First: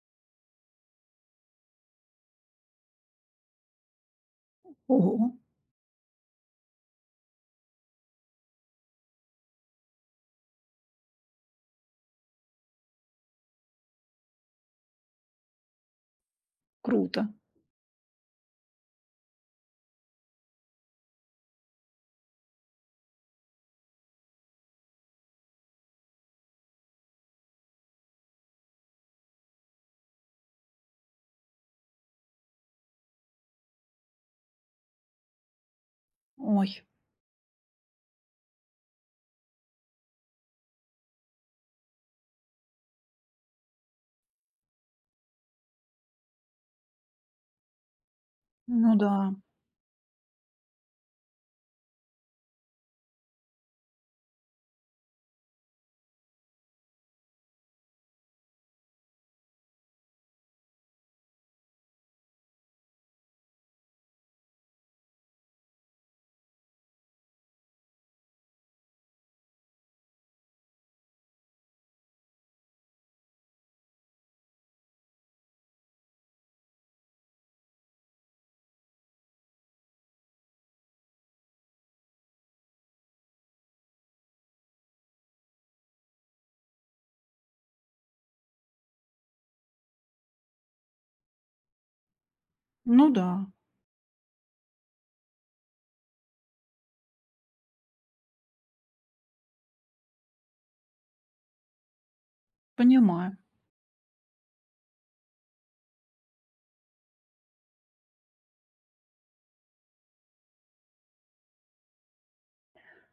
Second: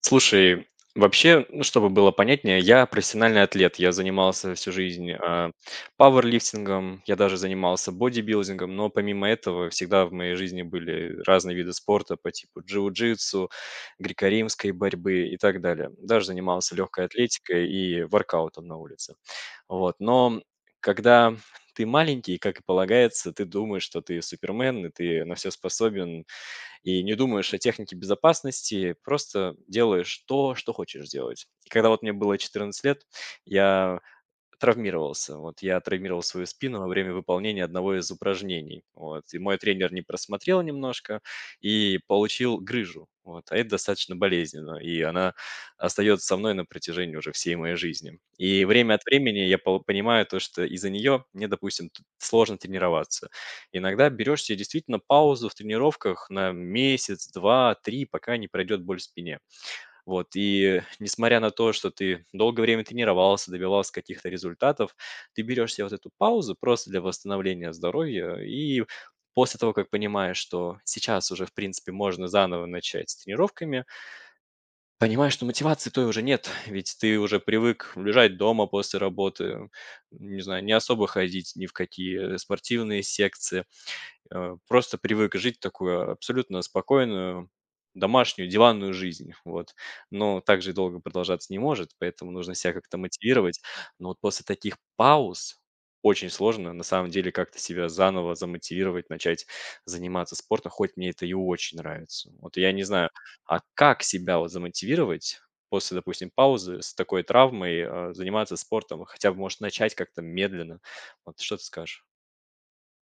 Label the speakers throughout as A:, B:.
A: Слушай, вообще, ну, чтобы было понятнее, я профессиональный атлет. Я занимался всю жизнь
B: Ого,
A: пауэрлифтингом, я даже занимался бодибилдингом, но помимо этого всегда в моей жизни были разные виды спорта по типу джиу-джитсу, греко-римской борьбы и так далее. Даже занимался легкой
B: круто.
A: атлетикой и воркаутом на улице. Вот. Но когда ты маленький, как и полагается, ты думаешь, что ты супермен, и ты на все способен, и не думаешь о технике безопасности, просто делаешь то, что хочешь делать. И когда вот мне было 14 лет, я травмировался. Вот я травмировал свою
B: Ой,
A: спину во время выполнения одного из упражнений. Вот. И мой тренер не просмотрел немножко и получил грыжу. Вот. А это достаточно болезненно. И она остается со мной на протяжении уже всей моей жизни. И время
B: ну
A: от
B: да,
A: времени я понимаю то, что из-за нее мне, допустим, сложно тренироваться. Иногда берешь себе действительно паузу в тренировках на месяц, два, три, пока не пройдет боль в спине. Вот, и несмотря на то, что ты долгое время тренировался, добивался каких-то результатов, ты берешь себе вот эту паузу просто для восстановления здоровья. И после того, как понимаешь, что сейчас уже, в принципе, можно заново начать с тренировками, понимаешь, что мотивации той уже нет, ведь ты уже привык лежать дома после работы, не знаю, не особо ходить ни в какие спортивные секции, просто привык жить такую абсолютно спокойную домашнюю диванную жизнь, вот. Но так же долго продолжаться не может, поэтому нужно себя как-то
B: ну да,
A: мотивировать. Но вот после таких пауз очень сложно на самом деле как-то себя заново замотивировать, начать заниматься спортом, хоть мне это и очень нравится. Вот я не знаю,
B: понимаю.
A: а как себя вот замотивировать после, допустим, паузы с такой травмой, заниматься спортом? Хотя бы, может, начать как-то медленно. Вот что ты скажешь?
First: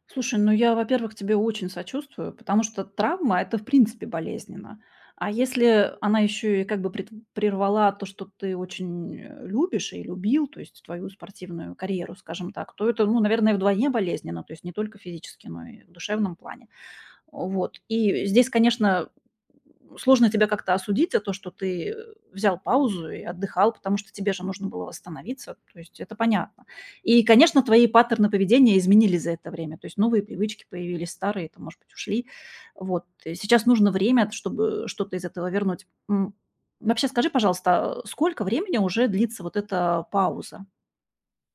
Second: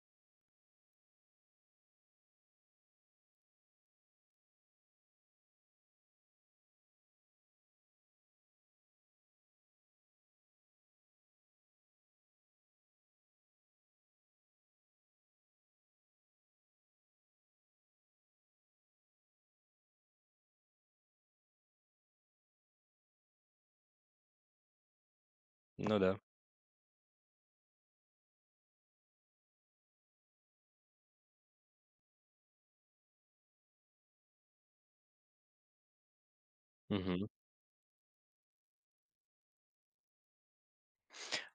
B: Слушай, ну я, во-первых, тебе очень сочувствую, потому что травма– это, в принципе, болезненно. А если она еще и как бы прервала то, что ты очень любишь и любил, то есть твою спортивную карьеру, скажем так, то это, ну, наверное, вдвойне болезненно, то есть не только физически, но и в душевном плане. Вот. И здесь, конечно, сложно тебя как-то осудить за то, что ты, взял паузу и отдыхал, потому что тебе же нужно было восстановиться. То
A: Ну
B: есть это
A: да.
B: понятно. И, конечно, твои паттерны поведения изменились за это время. То есть новые привычки появились, старые, там, может быть, ушли. Вот. И сейчас нужно время, чтобы что-то из этого вернуть. Вообще скажи, пожалуйста, а сколько времени уже длится вот эта пауза?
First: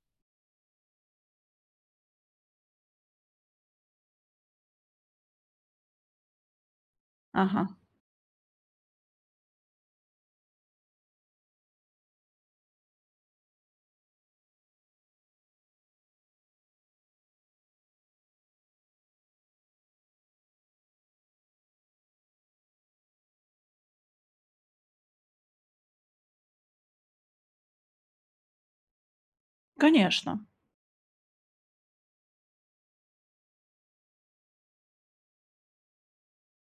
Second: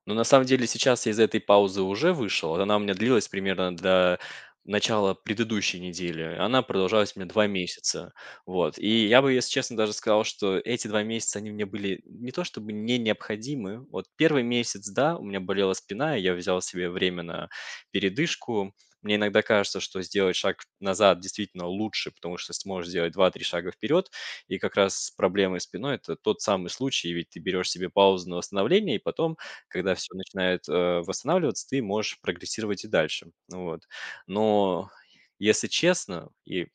A: Но на самом деле сейчас я из этой паузы уже вышел. Вот она у меня длилась примерно до начала предыдущей недели. Она продолжалась у меня два
B: Ага.
A: месяца. Вот. И я бы, если честно, даже сказал, что эти 2 месяца, они мне были не то чтобы не необходимы. Вот первый месяц, да, у меня болела спина, и я взял себе время на передышку. Мне иногда кажется, что сделать шаг назад действительно лучше, потому что сможешь сделать два-три шага вперед. И как раз с проблемой спиной это тот самый случай, ведь ты берешь себе паузу на восстановление, и потом когда все
B: Конечно.
A: начинает, восстанавливаться, ты можешь прогрессировать и дальше. Ну вот. Но если честно и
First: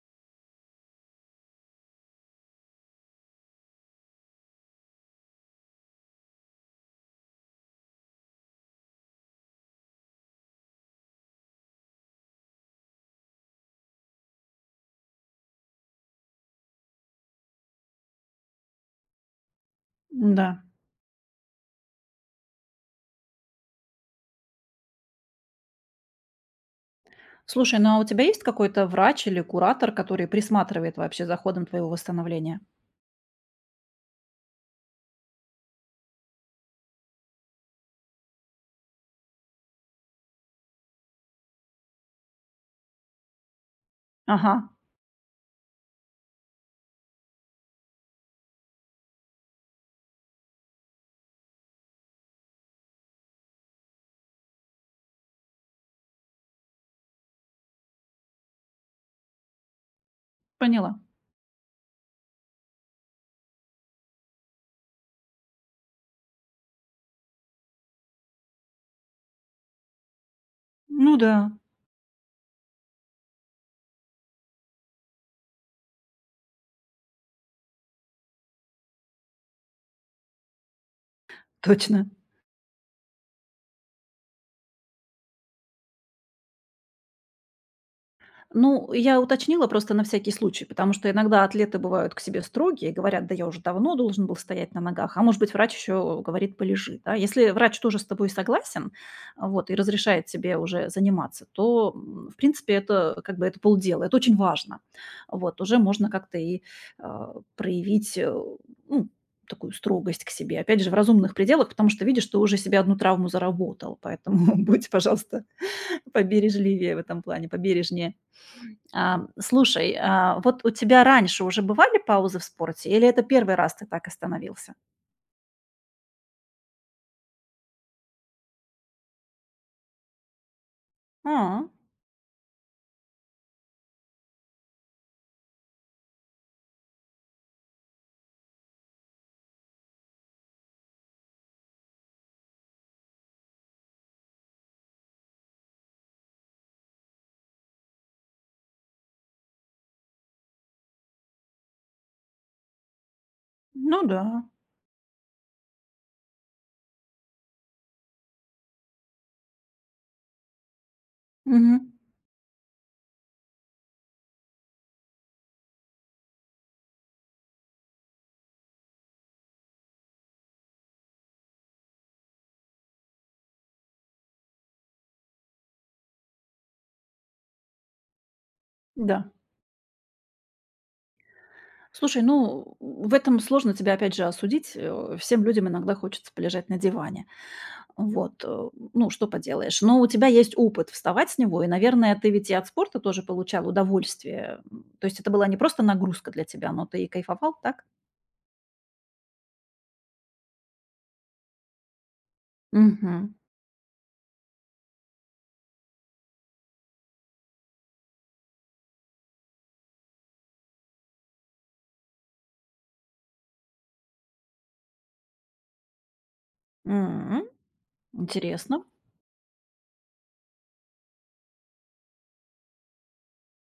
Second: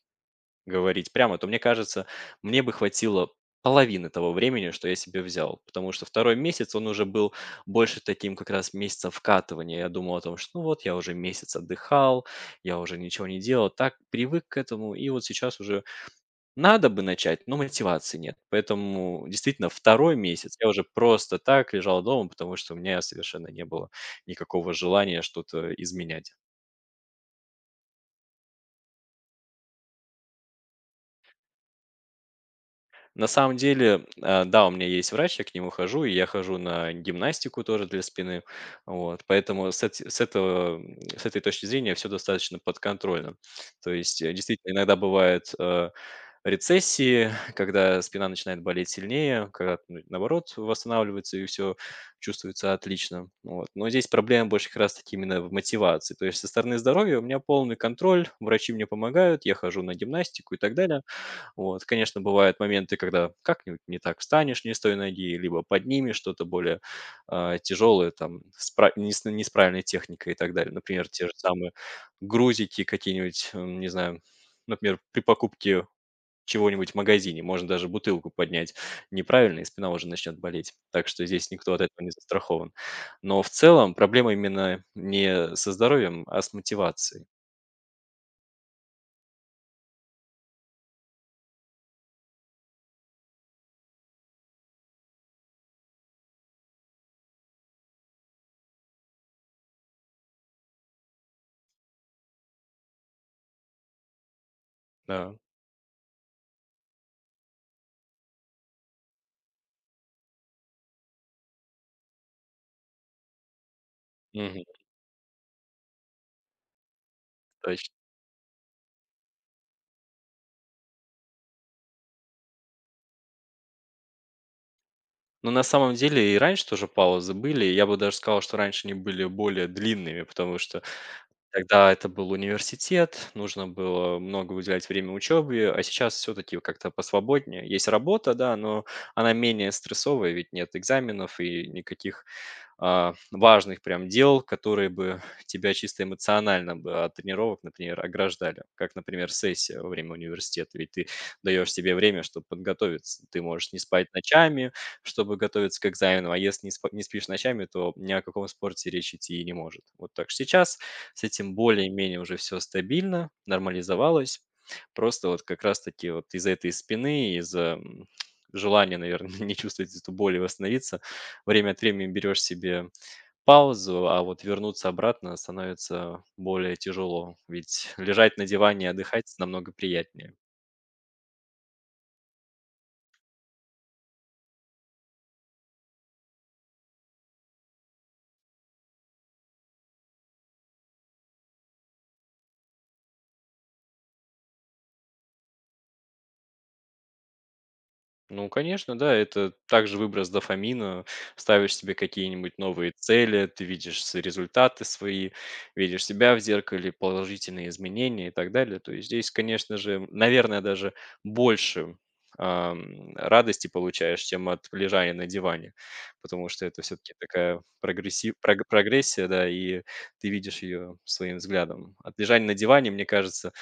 A: говорить прямо, то, мне кажется, мне бы хватило половины того времени, что я себе взял. Потому что второй месяц, он уже был больше таким как раз месяцем вкатывания. Я думал о том, что, ну, вот я уже месяц отдыхал, я уже ничего не делал, так привык к этому. И вот сейчас уже надо бы начать, но мотивации нет. Поэтому действительно второй
B: Да.
A: месяц я уже просто так лежал дома, потому что у меня совершенно не было никакого желания что-то изменять.
B: Слушай, ну а у тебя есть какой-то врач или куратор, который присматривает вообще за ходом твоего восстановления?
A: На самом деле, да, у меня есть врач, я к нему хожу, и я хожу на гимнастику тоже для спины. Вот, поэтому с, эти- с этого, м, с этой точки зрения все достаточно подконтрольно. То есть,
B: Ага,
A: действительно, иногда бывают рецессии, когда спина начинает болеть сильнее, когда, ну, наоборот, восстанавливается и все чувствуется отлично. Вот. Но здесь проблема больше как раз-таки именно в мотивации. То есть со стороны здоровья у меня полный контроль, врачи мне помогают, я хожу на гимнастику и так
B: поняла.
A: далее. Вот. Конечно, бывают моменты, когда как-нибудь не так встанешь не с той ноги, либо поднимешь что-то более тяжелое, там, с пра- не, с, не с правильной техникой и так далее. Например,
B: Ну
A: те
B: да,
A: же самые грузики какие-нибудь, не знаю, например, при покупке чего-нибудь в магазине, можно даже бутылку поднять неправильно, и спина уже начнет болеть. Так что здесь никто от этого
B: точно.
A: не застрахован. Но в целом проблема именно не со здоровьем, а с мотивацией.
B: Ну, я уточнила просто на всякий случай, потому что иногда атлеты бывают к себе строгие и говорят: "Да я уже давно должен был стоять на ногах". А может быть, врач еще говорит: "Полежи". Да? Если врач тоже с тобой согласен, вот, и разрешает тебе уже заниматься, то, в принципе, это как бы это полдела. Это очень важно.
A: Да.
B: Вот, уже можно как-то и, проявить, ну, такую строгость к себе. Опять же, в разумных пределах, потому что видишь, что уже себе одну травму заработал. Поэтому
A: Мгм.
B: будь, пожалуйста, побережливее в этом плане,
A: Точно.
B: побережнее. Слушай, вот у тебя раньше уже бывали паузы в спорте или это первый раз ты так остановился?
A: Но на самом деле и раньше тоже паузы были. Я бы даже сказал, что раньше они были более длинными, потому что
B: А,
A: тогда это был университет, нужно было много уделять время учебе, а сейчас все-таки как-то посвободнее. Есть работа, да, но она менее стрессовая, ведь нет экзаменов и никаких важных прям дел, которые бы тебя чисто эмоционально бы от тренировок, например, ограждали. Как, например, сессия во время университета. Ведь ты даешь себе время, чтобы подготовиться. Ты можешь не
B: ну
A: спать
B: да.
A: ночами, чтобы готовиться к экзамену, а если не спишь ночами, то ни о каком спорте речь идти и не может. Вот так что сейчас с этим
B: Мгм.
A: более-менее уже все стабильно, нормализовалось. Просто вот как раз-таки вот из-за этой спины, желания, наверное, не чувствовать эту боль и восстановиться, время от времени берешь себе паузу, а вот вернуться обратно становится более тяжело, ведь лежать на диване и
B: Да.
A: отдыхать намного приятнее.
B: Слушай, ну, в этом сложно тебя опять же осудить. Всем людям иногда хочется полежать на диване. Вот, ну, что поделаешь. Но у тебя есть опыт вставать с него, и, наверное, ты ведь и от спорта тоже получал удовольствие. М, то есть это была не просто нагрузка для тебя, но ты и кайфовал, так?
A: Ну, конечно, да, это также выброс дофамина. Ставишь себе какие-нибудь новые
B: Угу.
A: цели, ты видишь результаты свои, видишь себя в зеркале, положительные изменения и так далее. То есть здесь, конечно же, наверное, даже больше радости получаешь, чем от лежания на диване, потому что это все-таки такая
B: Интересно.
A: прогрессия, да, и ты видишь ее своим взглядом. От лежания на диване, мне кажется,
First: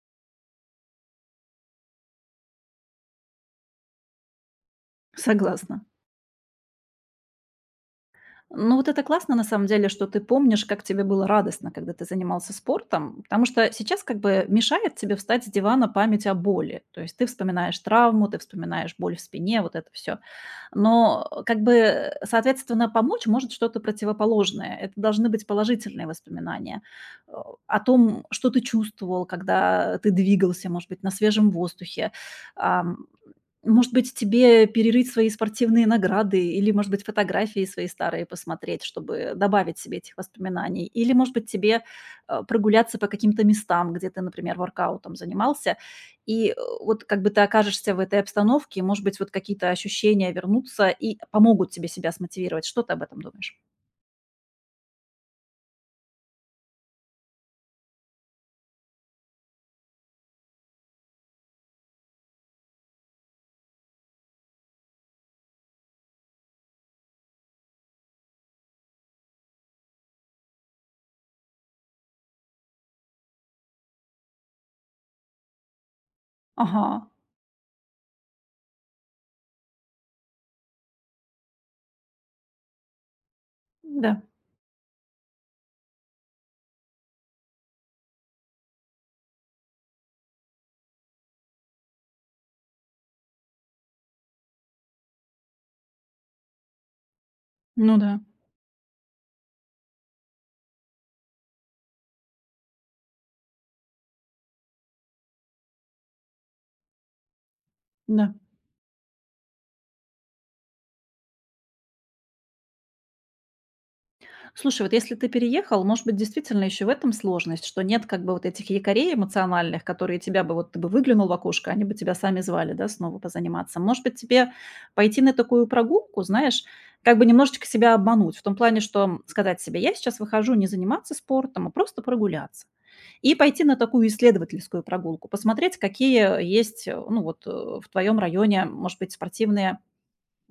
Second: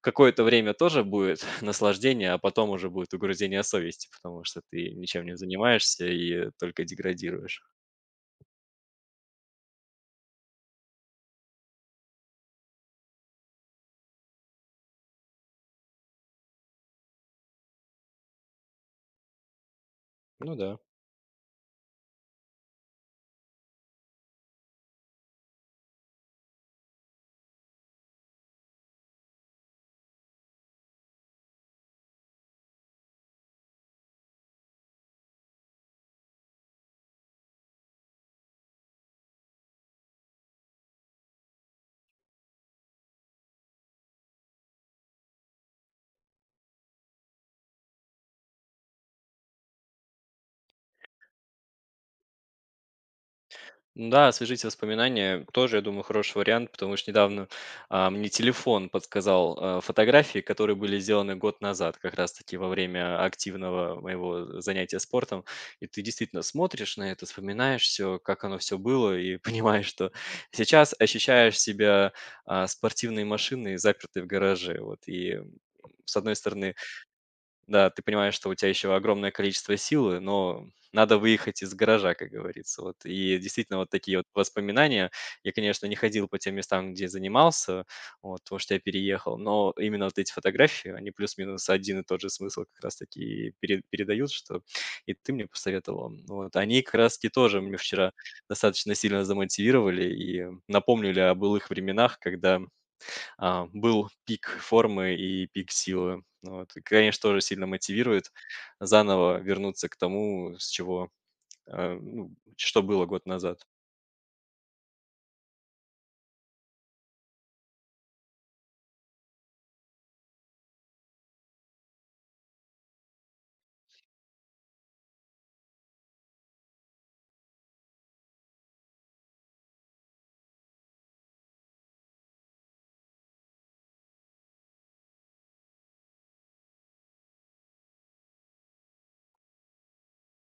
A: какое-то время тоже будет наслаждение, а потом уже будет угрызение совести, потому что ты ничем не
B: Согласна.
A: занимаешься и только деградируешь.
B: Ну, вот это классно, на самом деле, что ты помнишь, как тебе было радостно, когда ты занимался спортом, потому что сейчас как бы мешает тебе встать с дивана память о боли. То есть ты вспоминаешь травму, ты вспоминаешь боль в спине, вот это все.
A: Ну да.
B: Но как бы, соответственно, помочь может что-то противоположное. Это должны быть положительные воспоминания э, о том, что ты чувствовал, когда ты двигался, может быть, на свежем воздухе. Ам, может быть, тебе перерыть свои спортивные награды или, может быть, фотографии свои старые посмотреть, чтобы добавить себе этих воспоминаний? Или, может быть, тебе, прогуляться по каким-то местам, где ты, например, воркаутом занимался, и, вот как бы ты окажешься в этой обстановке, может быть, вот какие-то ощущения вернутся и помогут тебе себя смотивировать. Что ты об этом думаешь?
A: Да, освежите воспоминания. Тоже, я думаю, хороший вариант, потому что недавно мне телефон подсказал фотографии, которые были сделаны год назад, как раз-таки во время активного моего занятия спортом. И ты действительно смотришь на это, вспоминаешь все, как оно все было, и понимаешь, что сейчас ощущаешь себя спортивной машиной, запертой в гараже. Вот. И с одной стороны,
B: Ага,
A: да, ты понимаешь, что у тебя еще огромное количество силы, но надо выехать из гаража, как говорится. Вот. И действительно, вот такие
B: да,
A: вот воспоминания. Я, конечно, не ходил по тем местам, где занимался, вот, потому что я переехал, но именно вот эти фотографии, они плюс-минус один и тот же смысл как раз-таки и передают, что и ты мне посоветовал. Вот. Они как раз-таки тоже мне
B: ну
A: вчера
B: да,
A: достаточно сильно замотивировали и напомнили о былых временах, когда был пик формы и пик силы. Вот. И, конечно, тоже сильно мотивирует
B: да.
A: заново вернуться к тому, с чего, э, ну, что было год назад.
B: Слушай, вот если ты переехал, может быть, действительно еще в этом сложность, что нет как бы вот этих якорей эмоциональных, которые тебя бы, вот ты бы выглянул в окошко, они бы тебя сами звали, да, снова позаниматься. Может быть, тебе пойти на такую прогулку, знаешь, как бы немножечко себя обмануть, в том плане, что сказать себе, я сейчас выхожу не заниматься спортом, а просто прогуляться. И пойти на такую исследовательскую прогулку, посмотреть, какие есть, ну вот в твоем районе, может быть, спортивные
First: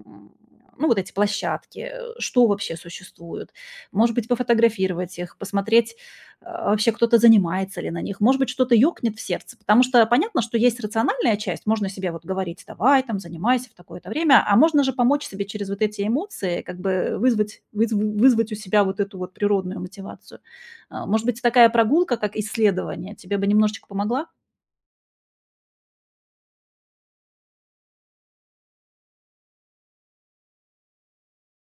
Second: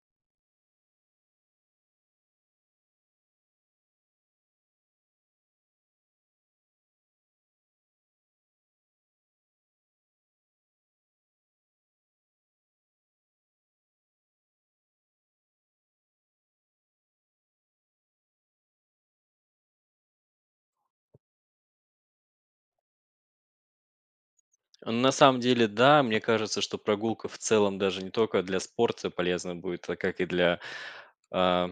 B: м, ну, вот эти площадки, что вообще существует. Может быть, пофотографировать их, посмотреть, вообще кто-то занимается ли на них. Может быть, что-то ёкнет в сердце, потому что понятно, что есть рациональная часть. Можно себе вот говорить, давай там, занимайся в такое-то время, а можно же помочь себе через вот эти эмоции, как бы вызвать у себя вот эту вот природную мотивацию. Может быть, такая прогулка, как исследование, тебе бы немножечко помогла?
A: На самом деле, да, мне кажется, что прогулка в целом даже не только для спорта полезна будет, а как и для а,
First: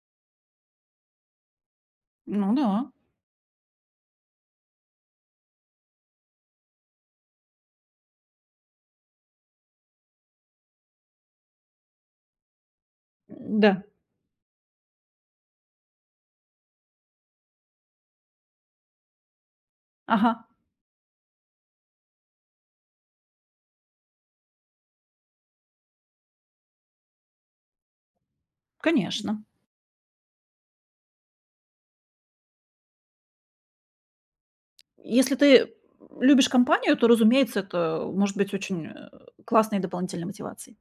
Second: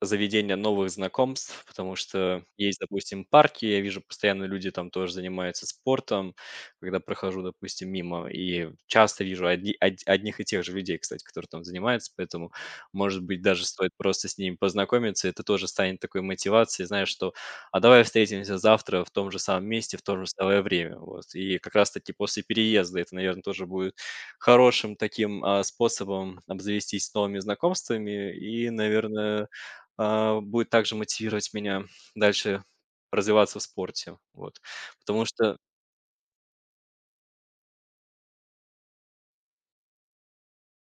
A: заведения новых знакомств, потому что
B: Ну да.
A: есть, допустим, парки, я вижу, постоянно люди там тоже занимаются спортом, когда прохожу, допустим, мимо, и часто вижу одних и тех же людей, кстати, которые там занимаются, поэтому, может быть, даже
B: Да.
A: стоит просто с ними познакомиться, это тоже станет такой мотивацией, знаешь, что давай встретимся завтра в том же самом месте, в то же
B: Ага,
A: самое время. Вот. И как раз-таки после переезда это, наверное, тоже будет хорошим таким способом обзавестись новыми знакомствами и,
B: конечно.
A: наверное, будет также мотивировать меня дальше развиваться в спорте. Вот. Потому
B: Если
A: что
B: ты любишь компанию, то, разумеется, это может быть очень, классной дополнительной мотивацией.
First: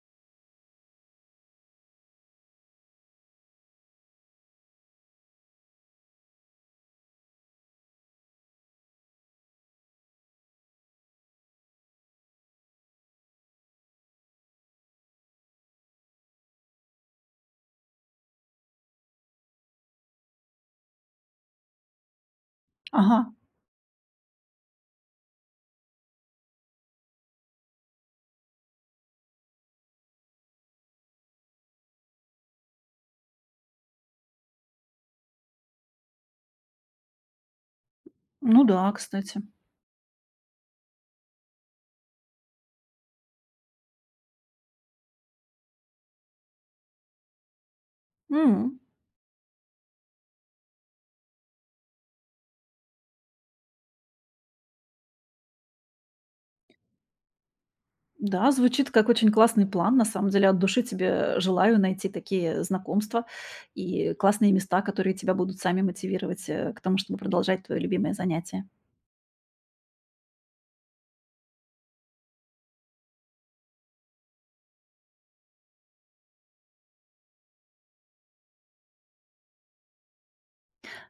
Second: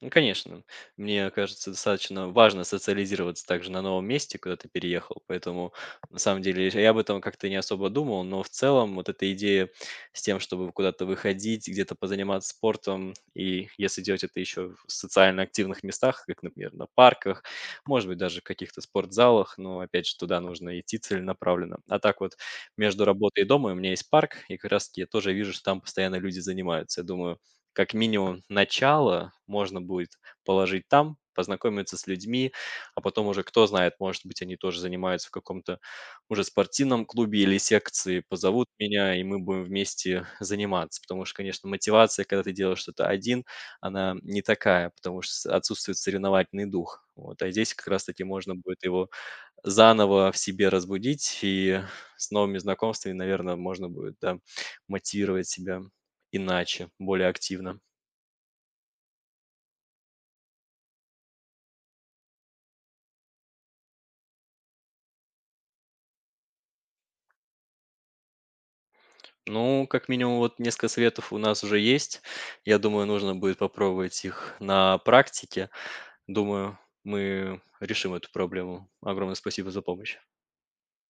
A: ну, конечно. Мне кажется, достаточно важно социализироваться также на новом месте, куда ты переехал. Поэтому, на самом деле, я об этом как-то не особо думал, но в целом вот эта идея с тем, чтобы куда-то выходить, где-то позаниматься спортом, и если делать это еще в социально активных местах, как, например, на парках, может быть, даже в каких-то спортзалах, но, опять же, туда нужно идти целенаправленно. А так вот, между
B: Ага,
A: работой и домом у меня есть парк, и как раз-таки я тоже вижу, что там постоянно люди занимаются. Я думаю, как минимум начало можно будет положить там, познакомиться с людьми, а потом уже кто знает, может быть, они тоже занимаются в каком-то уже спортивном клубе или секции,
B: ну
A: позовут
B: да,
A: меня, и мы
B: кстати.
A: будем вместе заниматься. Потому что, конечно, мотивация, когда ты делаешь что-то один, она не такая, потому что отсутствует соревновательный дух. Вот. А здесь как раз-таки можно
B: М,
A: будет его заново в себе разбудить, и с новыми знакомствами, наверное, можно будет да, мотивировать себя иначе, более активно.
B: да, звучит как очень классный план. На самом деле от души тебе желаю найти такие знакомства и классные места, которые тебя будут сами мотивировать, к тому, чтобы продолжать твое любимое занятие.
A: Ну, как минимум, вот несколько советов у нас уже есть. Я думаю, нужно будет попробовать их на практике. Думаю, мы решим эту проблему. Огромное спасибо за помощь.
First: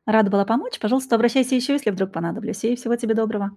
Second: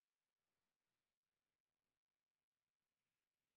B: Рада была помочь. Пожалуйста, обращайся еще, если вдруг понадоблюсь. И всего тебе доброго.